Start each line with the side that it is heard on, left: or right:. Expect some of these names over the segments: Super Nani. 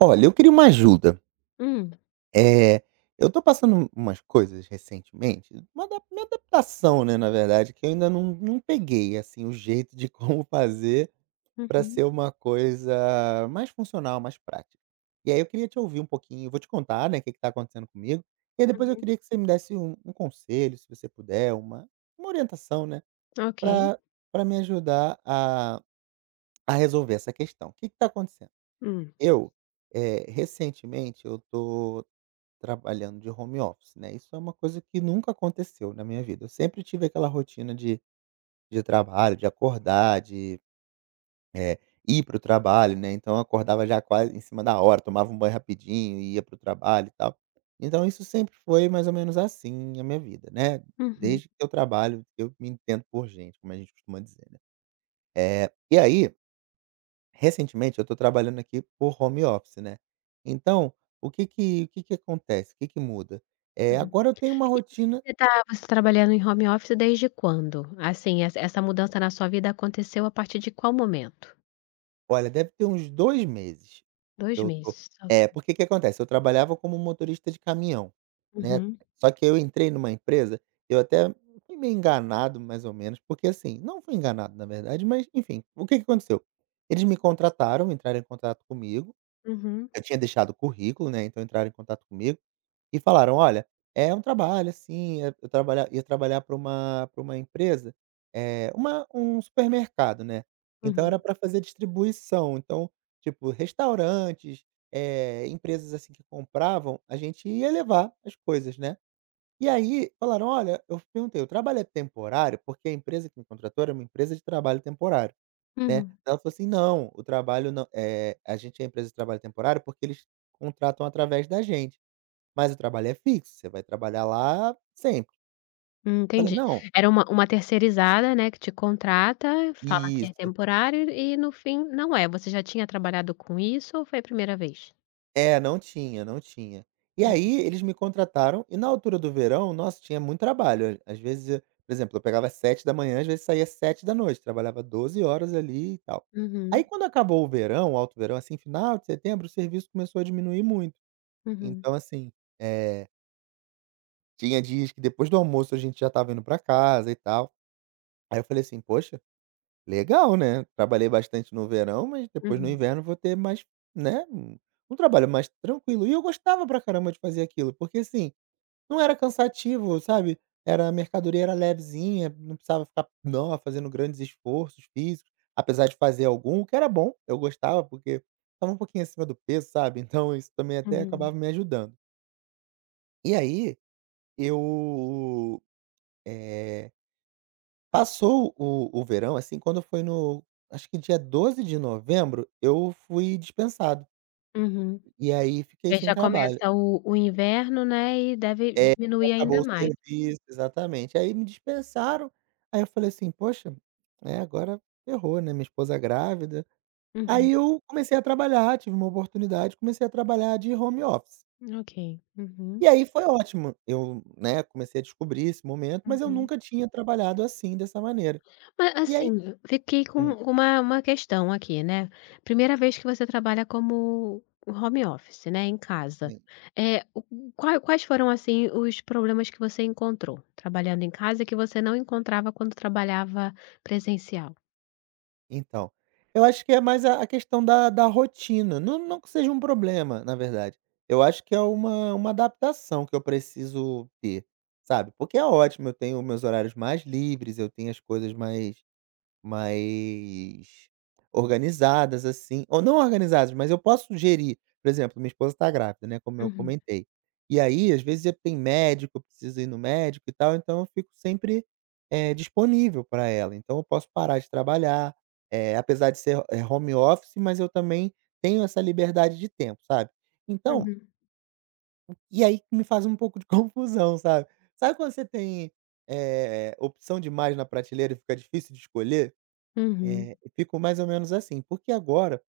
right: Olha, eu queria uma ajuda.
left: Hum.
right: É, eu tô passando umas coisas recentemente, uma adap uma adaptação, né, na verdade, que eu ainda não peguei, assim, o jeito de como fazer para
left: Uhum,
right: ser uma coisa mais funcional, mais prática. E aí eu queria te ouvir um pouquinho, vou te contar, né, o que que tá acontecendo comigo, e aí depois eu
left: uhum.
right: queria que você me desse um conselho, se você puder, uma orientação, né,
left: Ok.
right: para para me ajudar a resolver essa questão. O que que tá acontecendo?
left: Hum.
right: Eu, Recentemente eu tô trabalhando de home office, né, isso é uma coisa que nunca aconteceu na minha vida. Eu sempre tive aquela rotina de trabalho, de acordar, de, eh, ir para o trabalho, né, então eu acordava já quase em cima da hora, tomava um banho rapidinho e ia para o trabalho e tal. Então isso sempre foi mais ou menos assim a minha vida, né,
left: Uhum.
right: desde que eu trabalho, eu me entendo por gente, como a gente costuma dizer, né. E aí recentemente eu estou trabalhando aqui por home office, né. Então, o que que acontece, o que que muda?
left: Uhum.
right: Agora eu tenho uma rotina.
left: Você tá trabalhando em home office desde quando? Assim, essa mudança na sua vida aconteceu a partir de qual momento?
right: Olha, deve ter uns 2 meses que
left: 2
right: eu tô.
left: meses, ok.
right: É, porque que acontece, eu trabalhava como motorista de caminhão, né,
left: Uhum,
right: só que eu entrei numa empresa, eu até fui meio enganado mais ou menos, porque assim não fui enganado na verdade, mas enfim, o que que aconteceu? Eles me contrataram, entraram em contato comigo,
left: uhum,
right: eu tinha deixado o currículo, né, então entraram em contato comigo e falaram: "Olha, é um trabalho, assim, eu trabalha ia trabalhar para uma empresa, é uma um supermercado, né, então era
left: uhum,
right: para fazer distribuição, então, tipo, restaurantes, empresas, assim, que compravam, a gente ia levar as coisas, né". E aí falaram: "Olha", eu perguntei: "O trabalho é temporário?", porque a empresa que me contratou era uma empresa de trabalho temporário, né.
left: uhum.
right: Ela falou assim: "Não, o trabalho não, a gente é empresa de trabalho temporário porque eles contratam através da gente. Mas o trabalho é fixo, você vai trabalhar lá sempre". Falei:
left: Entendi.
right: "Não",
left: Era uma terceirizada, né, que te contrata, fala que é
right: isso.
left: temporário e no fim não é. Você já tinha trabalhado com isso ou foi a primeira vez?
right: É, não tinha, não tinha. E
left: Uhum,
right: aí eles me contrataram e na altura do verão, nossa, tinha muito trabalho. Às vezes, por exemplo, eu pegava sete da manhã, às vezes saía sete da noite, trabalhava 12 horas ali e tal.
left: uhum,
right: Aí quando acabou o verão, o alto verão, assim, final de setembro, o serviço começou a diminuir muito.
left: uhum,
right: Então assim, eh, tinha dias que depois do almoço a gente já estava indo pra casa e tal. Aí eu falei assim: "Poxa, legal, né. Trabalhei bastante no verão, mas depois no
left: uhum,
right: inverno vou ter mais, né, um trabalho mais tranquilo". E eu gostava pra caramba de fazer aquilo, porque, assim, não era cansativo, sabe. Era, a mercadoria era levezinha, não precisava ficar não fazendo grandes esforços físicos, apesar de fazer algum, o que era bom, eu gostava, porque estava um pouquinho acima do peso, sabe, então isso também até
left: uhum,
right: acabava me ajudando. E aí eu, eh passou o verão, assim, quando foi no, acho que dia 12 de novembro, eu fui dispensado,
left: uhum.
right: e aí fiquei
left: Porque
right: sem
left: já
right: trabalho.
left: começa o inverno, né, e deve
right: É,
left: diminuir ainda
right: acabou o
left: mais.
right: serviço, exatamente. Aí me dispensaram, aí eu falei assim: "Poxa, né, agora ferrou, né, minha esposa é grávida".
left: Uhum.
right: Aí eu comecei a trabalhar, tive uma oportunidade, comecei a trabalhar de home office.
left: Ok. Uhum.
right: E aí foi ótimo, eu, né, comecei a descobrir esse momento, mas eu
left: Uhum.
right: nunca tinha trabalhado assim, dessa maneira.
left: Mas,
right: E aí
left: assim, eu fiquei
right: hum,
left: com uma questão aqui, né. Primeira vez que você trabalha como home office, né, em casa. É, o qua quais foram, assim, os problemas que você encontrou trabalhando em casa que você não encontrava quando trabalhava presencial?
right: então, eu acho que é mais a questão da rotina, não que seja um problema, na verdade, eu acho que é uma adaptação que eu preciso ter, sabe, porque é ótimo, eu tenho meus horários mais livres, eu tenho as coisas mais organizadas, assim, ou não organizadas, mas eu posso gerir. Por exemplo, minha esposa está grávida, né, como eu
left: Uhum.
right: comentei. E aí, às vezes, tem médico, eu preciso ir no médico e tal, então eu fico sempre, disponível para ela. Então eu posso parar de trabalhar, apesar de ser, home office, mas eu também tenho essa liberdade de tempo, sabe. Então
left: Uhum.
right: e aí que me faz um pouco de confusão, sabe. Sabe quando você tem, opção demais na prateleira e fica difícil de escolher?
left: Uhum.
right: É, ficou mais ou menos assim, porque agora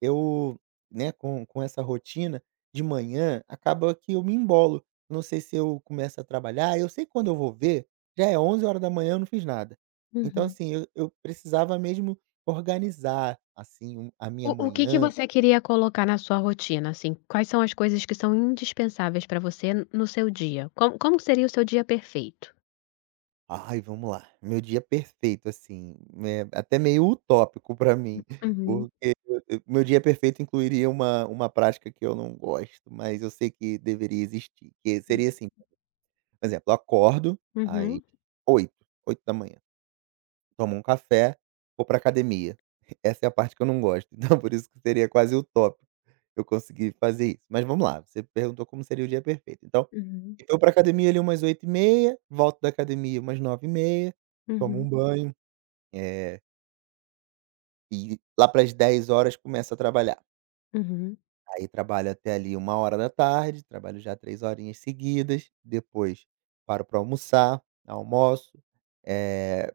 right: eu, né, com essa rotina, de manhã acaba que eu me embolo. Não sei se eu começo a trabalhar, eu sei que quando eu vou ver, já é onze horas da manhã eu não fiz nada. Então
left: Uhum.
right: assim, eu precisava mesmo organizar, assim, um, a minha
left: O que que
right: manhã.
left: você queria colocar na sua rotina, assim? Quais são as coisas que são indispensáveis para você no seu dia? Como seria o seu dia perfeito?
right: Ai, vamos lá. Meu dia perfeito, assim, né, até meio utópico pra mim,
left: Uhum.
right: porque eu meu dia perfeito incluiria uma prática que eu não gosto, mas eu sei que deveria existir, que seria assim, por exemplo, eu acordo às
left: Uhum.
right: oito, oito da manhã, tomo um café, vou pra academia. Essa é a parte que eu não gosto, então por isso que seria quase utópico. Eu consegui fazer isso. Mas vamos lá, você perguntou como seria o dia perfeito. Então,
left: Uhum.
right: então para academia ali umas oito e meia, volto da academia umas nove e meia, tomo
left: Uhum.
right: um banho, eh, e lá para as dez horas começo a trabalhar.
left: Uhum.
right: Aí trabalho até ali uma hora da tarde, trabalho já 3 horinhas seguidas, depois paro para almoçar, almoço, eh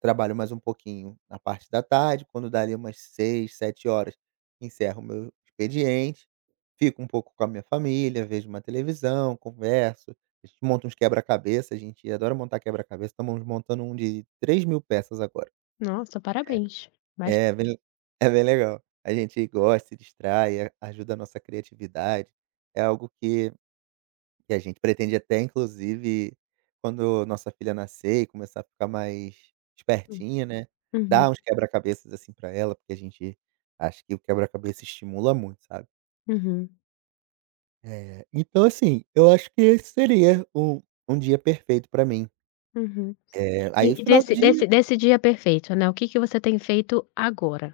right: trabalho mais um pouquinho na parte da tarde, quando dá ali umas seis, sete horas encerro o meu expediente, fico um pouco com a minha família, vejo uma televisão, converso, a gente monta uns quebra-cabeça, a gente adora montar quebra-cabeça, estamos montando um de 3.000 peças agora.
left: Nossa, parabéns. Mas
right: É bem, é bem legal. A gente gosta, se distrai, a ajuda a nossa criatividade, é algo que, e a gente pretende até, inclusive, quando nossa filha nascer e começar a ficar mais espertinha, né,
left: Uhum.
right: dar uns quebra-cabeças, assim, pra ela, porque a gente acha que o quebra-cabeça estimula muito, sabe.
left: Uhum.
right: É, então, assim, eu acho que esse seria um um dia perfeito pra mim.
left: Uhum.
right: É, aí
left: E
right: final do
left: desse desse
right: dia,
left: desse dia perfeito, né, o que que você tem feito agora?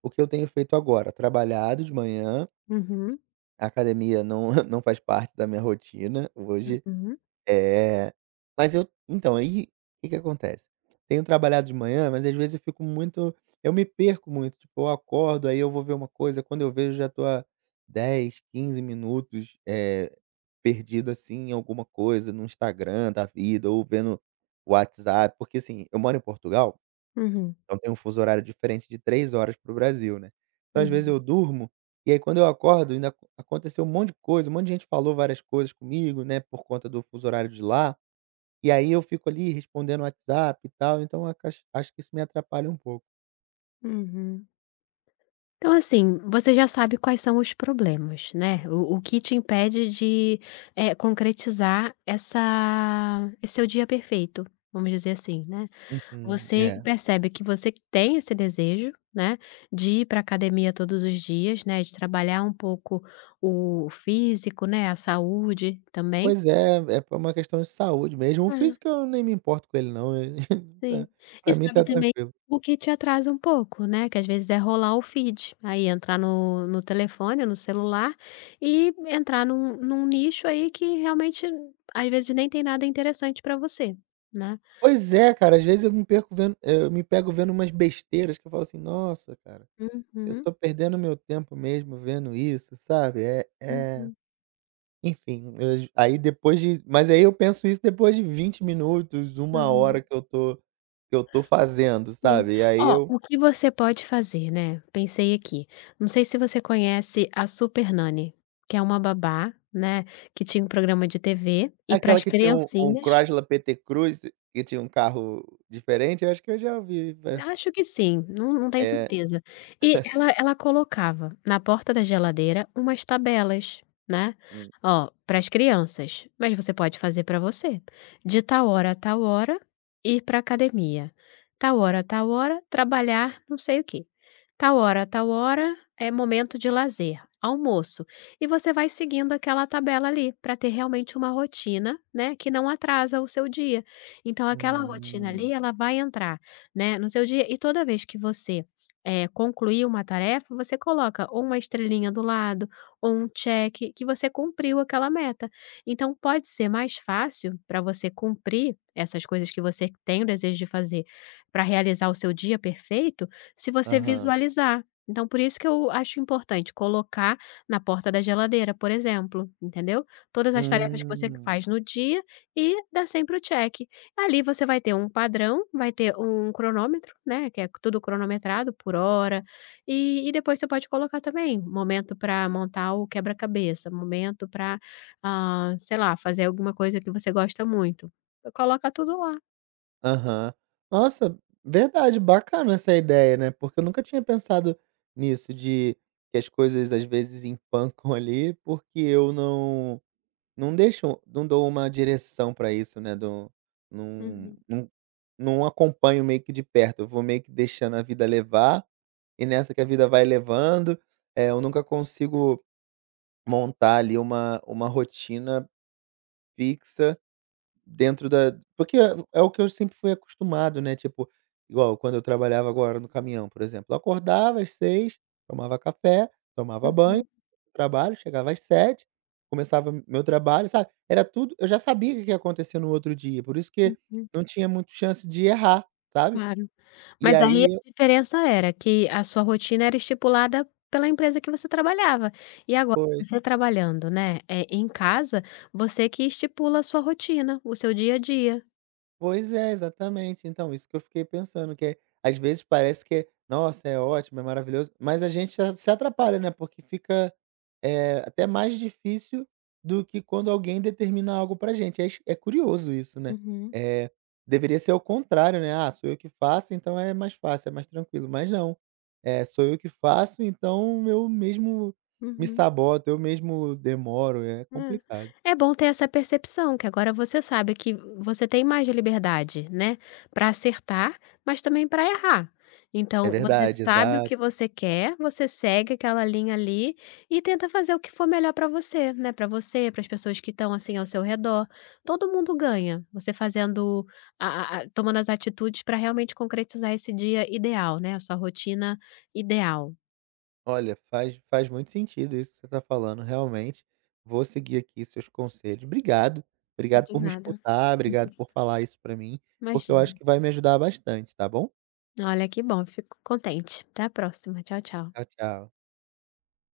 right: o que eu tenho feito agora? Trabalhado de manhã,
left: Uhum.
right: a academia não não faz parte da minha rotina hoje.
left: Uhum.
right: É, mas eu então, aí, o que que acontece? Tenho trabalhado de manhã, mas às vezes eu fico muito, eu me perco muito, tipo, eu acordo, aí eu vou ver uma coisa, quando eu vejo já tô há 10, 15 minutos, perdido, assim, em alguma coisa, no Instagram da vida ou vendo WhatsApp, porque, assim, eu moro em Portugal,
left: Uhum.
right: então tem um fuso horário diferente de 3 horas pro Brasil, né. Então, às vezes
left: Uhum.
right: eu durmo, e aí quando eu acordo ainda aconteceu um monte de coisa, um monte de gente falou várias coisas comigo, né, por conta do fuso horário de lá. E aí eu fico ali respondendo WhatsApp e tal, então acach acho que isso me atrapalha um pouco.
left: Uhum. Então, assim, você já sabe quais são os problemas, né? O que te impede de concretizar esse seu dia perfeito, vamos dizer assim, né?
right: Uhum,
left: Você
right: é.
left: percebe que você tem esse desejo, né, de ir para academia todos os dias, né, de trabalhar um pouco o físico, né, a saúde também.
right: Pois é, é por uma questão de saúde mesmo. O físico eu nem me importo com ele não,
left: Sim.
right: tá,
left: E
right: pra mim
left: sabe
right: tá
left: também
right: tranquilo.
left: o que te atrasa um pouco, né, que às vezes é rolar o feed, aí entrar no telefone, no celular, e entrar num nicho aí que realmente, às vezes, nem tem nada interessante para você, né.
right: Pois
left: Então.
right: é, cara, às vezes eu me perco vendo, eu me pego vendo umas besteiras que eu falo assim: "Nossa, cara, eu
left: Uhum,
right: tô perdendo meu tempo mesmo vendo isso", sabe. É, é,
left: uhum,
right: enfim, eu, aí depois de, mas aí eu penso isso depois de 20 minutos, uma
left: uhum.
right: hora que eu tô fazendo,
left: Sim.
right: sabe. E aí
left: Ó,
right: eu,
left: o que você pode fazer, né, pensei aqui, não sei se você conhece a Super Nani, que é uma babá, né, que tinha um programa de TV, e para
right: aquela
left: as
right: que tinha um
left: criancinhas.
right: Chrysler PT Cruz, que tinha um carro diferente, eu acho que eu já ouvi ve
left: Acho que sim, não tenho
right: é.
left: certeza. E ela colocava na porta da geladeira umas tabelas, né.
right: Hum,
left: "Ó, para as crianças, mas você pode fazer para você. De tal hora a tal hora, ir para academia. Tal hora a tal hora, trabalhar não sei o quê. Tal hora a tal hora, é momento de lazer, almoço." E você vai seguindo aquela tabela ali, para ter realmente uma rotina, né, que não atrasa o seu dia. Então aquela rotina ali,
right: hum,
left: ela vai entrar, né, no seu dia. E toda vez que você, concluir uma tarefa, você coloca ou uma estrelinha do lado ou um check que você cumpriu aquela meta. Então pode ser mais fácil para você cumprir essas coisas que você tem o desejo de fazer, para realizar o seu dia perfeito, se você
right: aham,
left: visualizar. Então por isso que eu acho importante colocar na porta da geladeira, por exemplo, entendeu? Todas as tarefas que você
right: hum,
left: faz no dia, e dá sempre o check. Ali você vai ter um padrão, vai ter um cronômetro, né, que é tudo cronometrado por hora, e depois você pode colocar também momento para montar o quebra-cabeça, momento para, ah, sei lá, fazer alguma coisa que você gosta muito. Coloca tudo lá.
right: aham. Nossa, verdade, bacana essa ideia, né, porque eu nunca tinha pensado nisso, de que as coisas às vezes empancam ali, porque eu não deixo, não dou uma direção para isso, né, do, não
left: Uhum,
right: não não acompanho meio que de perto, eu vou meio que deixando a vida levar. E nessa que a vida vai levando, eu nunca consigo montar ali uma rotina fixa dentro da, porque é o que eu sempre fui acostumado, né, tipo, igual quando eu trabalhava, agora no caminhão, por exemplo, eu acordava às seis, tomava café, tomava banho,
left: uhum,
right: trabalho, chegava às sete, começava meu trabalho, sabe. Era tudo, eu já sabia o que que ia acontecer no outro dia, por isso que
left: uhum,
right: não tinha muito chance de errar, sabe.
left: claro.
right: E
left: Mas aí a
right: aí
left: diferença era que a sua rotina era estipulada pela empresa que você trabalhava. E agora
right: pois.
left: você trabalhando, né, é em casa, você que estipula a sua rotina, o seu dia a dia.
right: Pois é, exatamente. Então, isso que eu fiquei pensando, que é, às vezes parece que é: "Nossa, é ótimo, é maravilhoso", mas a gente a se atrapalha, né, porque fica, até mais difícil do que quando alguém determina algo pra gente. É es é curioso isso, né.
left: Uhum,
right: Eh, Deveria ser o contrário, né: "Ah, sou eu que faço, então é mais fácil, é mais tranquilo", mas não. Sou eu que faço, então eu mesmo me
left: uhum.
right: saboto, eu mesmo demoro. É complicado.
left: É. É bom ter essa percepção, que agora você sabe que você tem mais liberdade, né, para acertar, mas também para errar.
right: É
left: Então, você
right: verdade,
left: sabe o
right: exato.
left: que você quer, você segue aquela linha ali e tenta fazer o que for melhor para você, né, para você, para as pessoas que estão, assim, ao seu redor. Todo mundo ganha, você fazendo, a tomando as atitudes para realmente concretizar esse dia ideal, né, a sua rotina ideal.
right: Olha, faz muito sentido isso que você está falando, realmente. Vou seguir aqui seus conselhos. Obrigado,
left: Não
right: obrigado
left: tem
right: por me
left: nada,
right: escutar, obrigado por falar isso para mim, porque eu
left: imagina.
right: acho que vai me ajudar bastante, tá bom?
left: Olha, que bom, fico contente. Até a próxima. Tchau, tchau.
right: Tchau, tchau.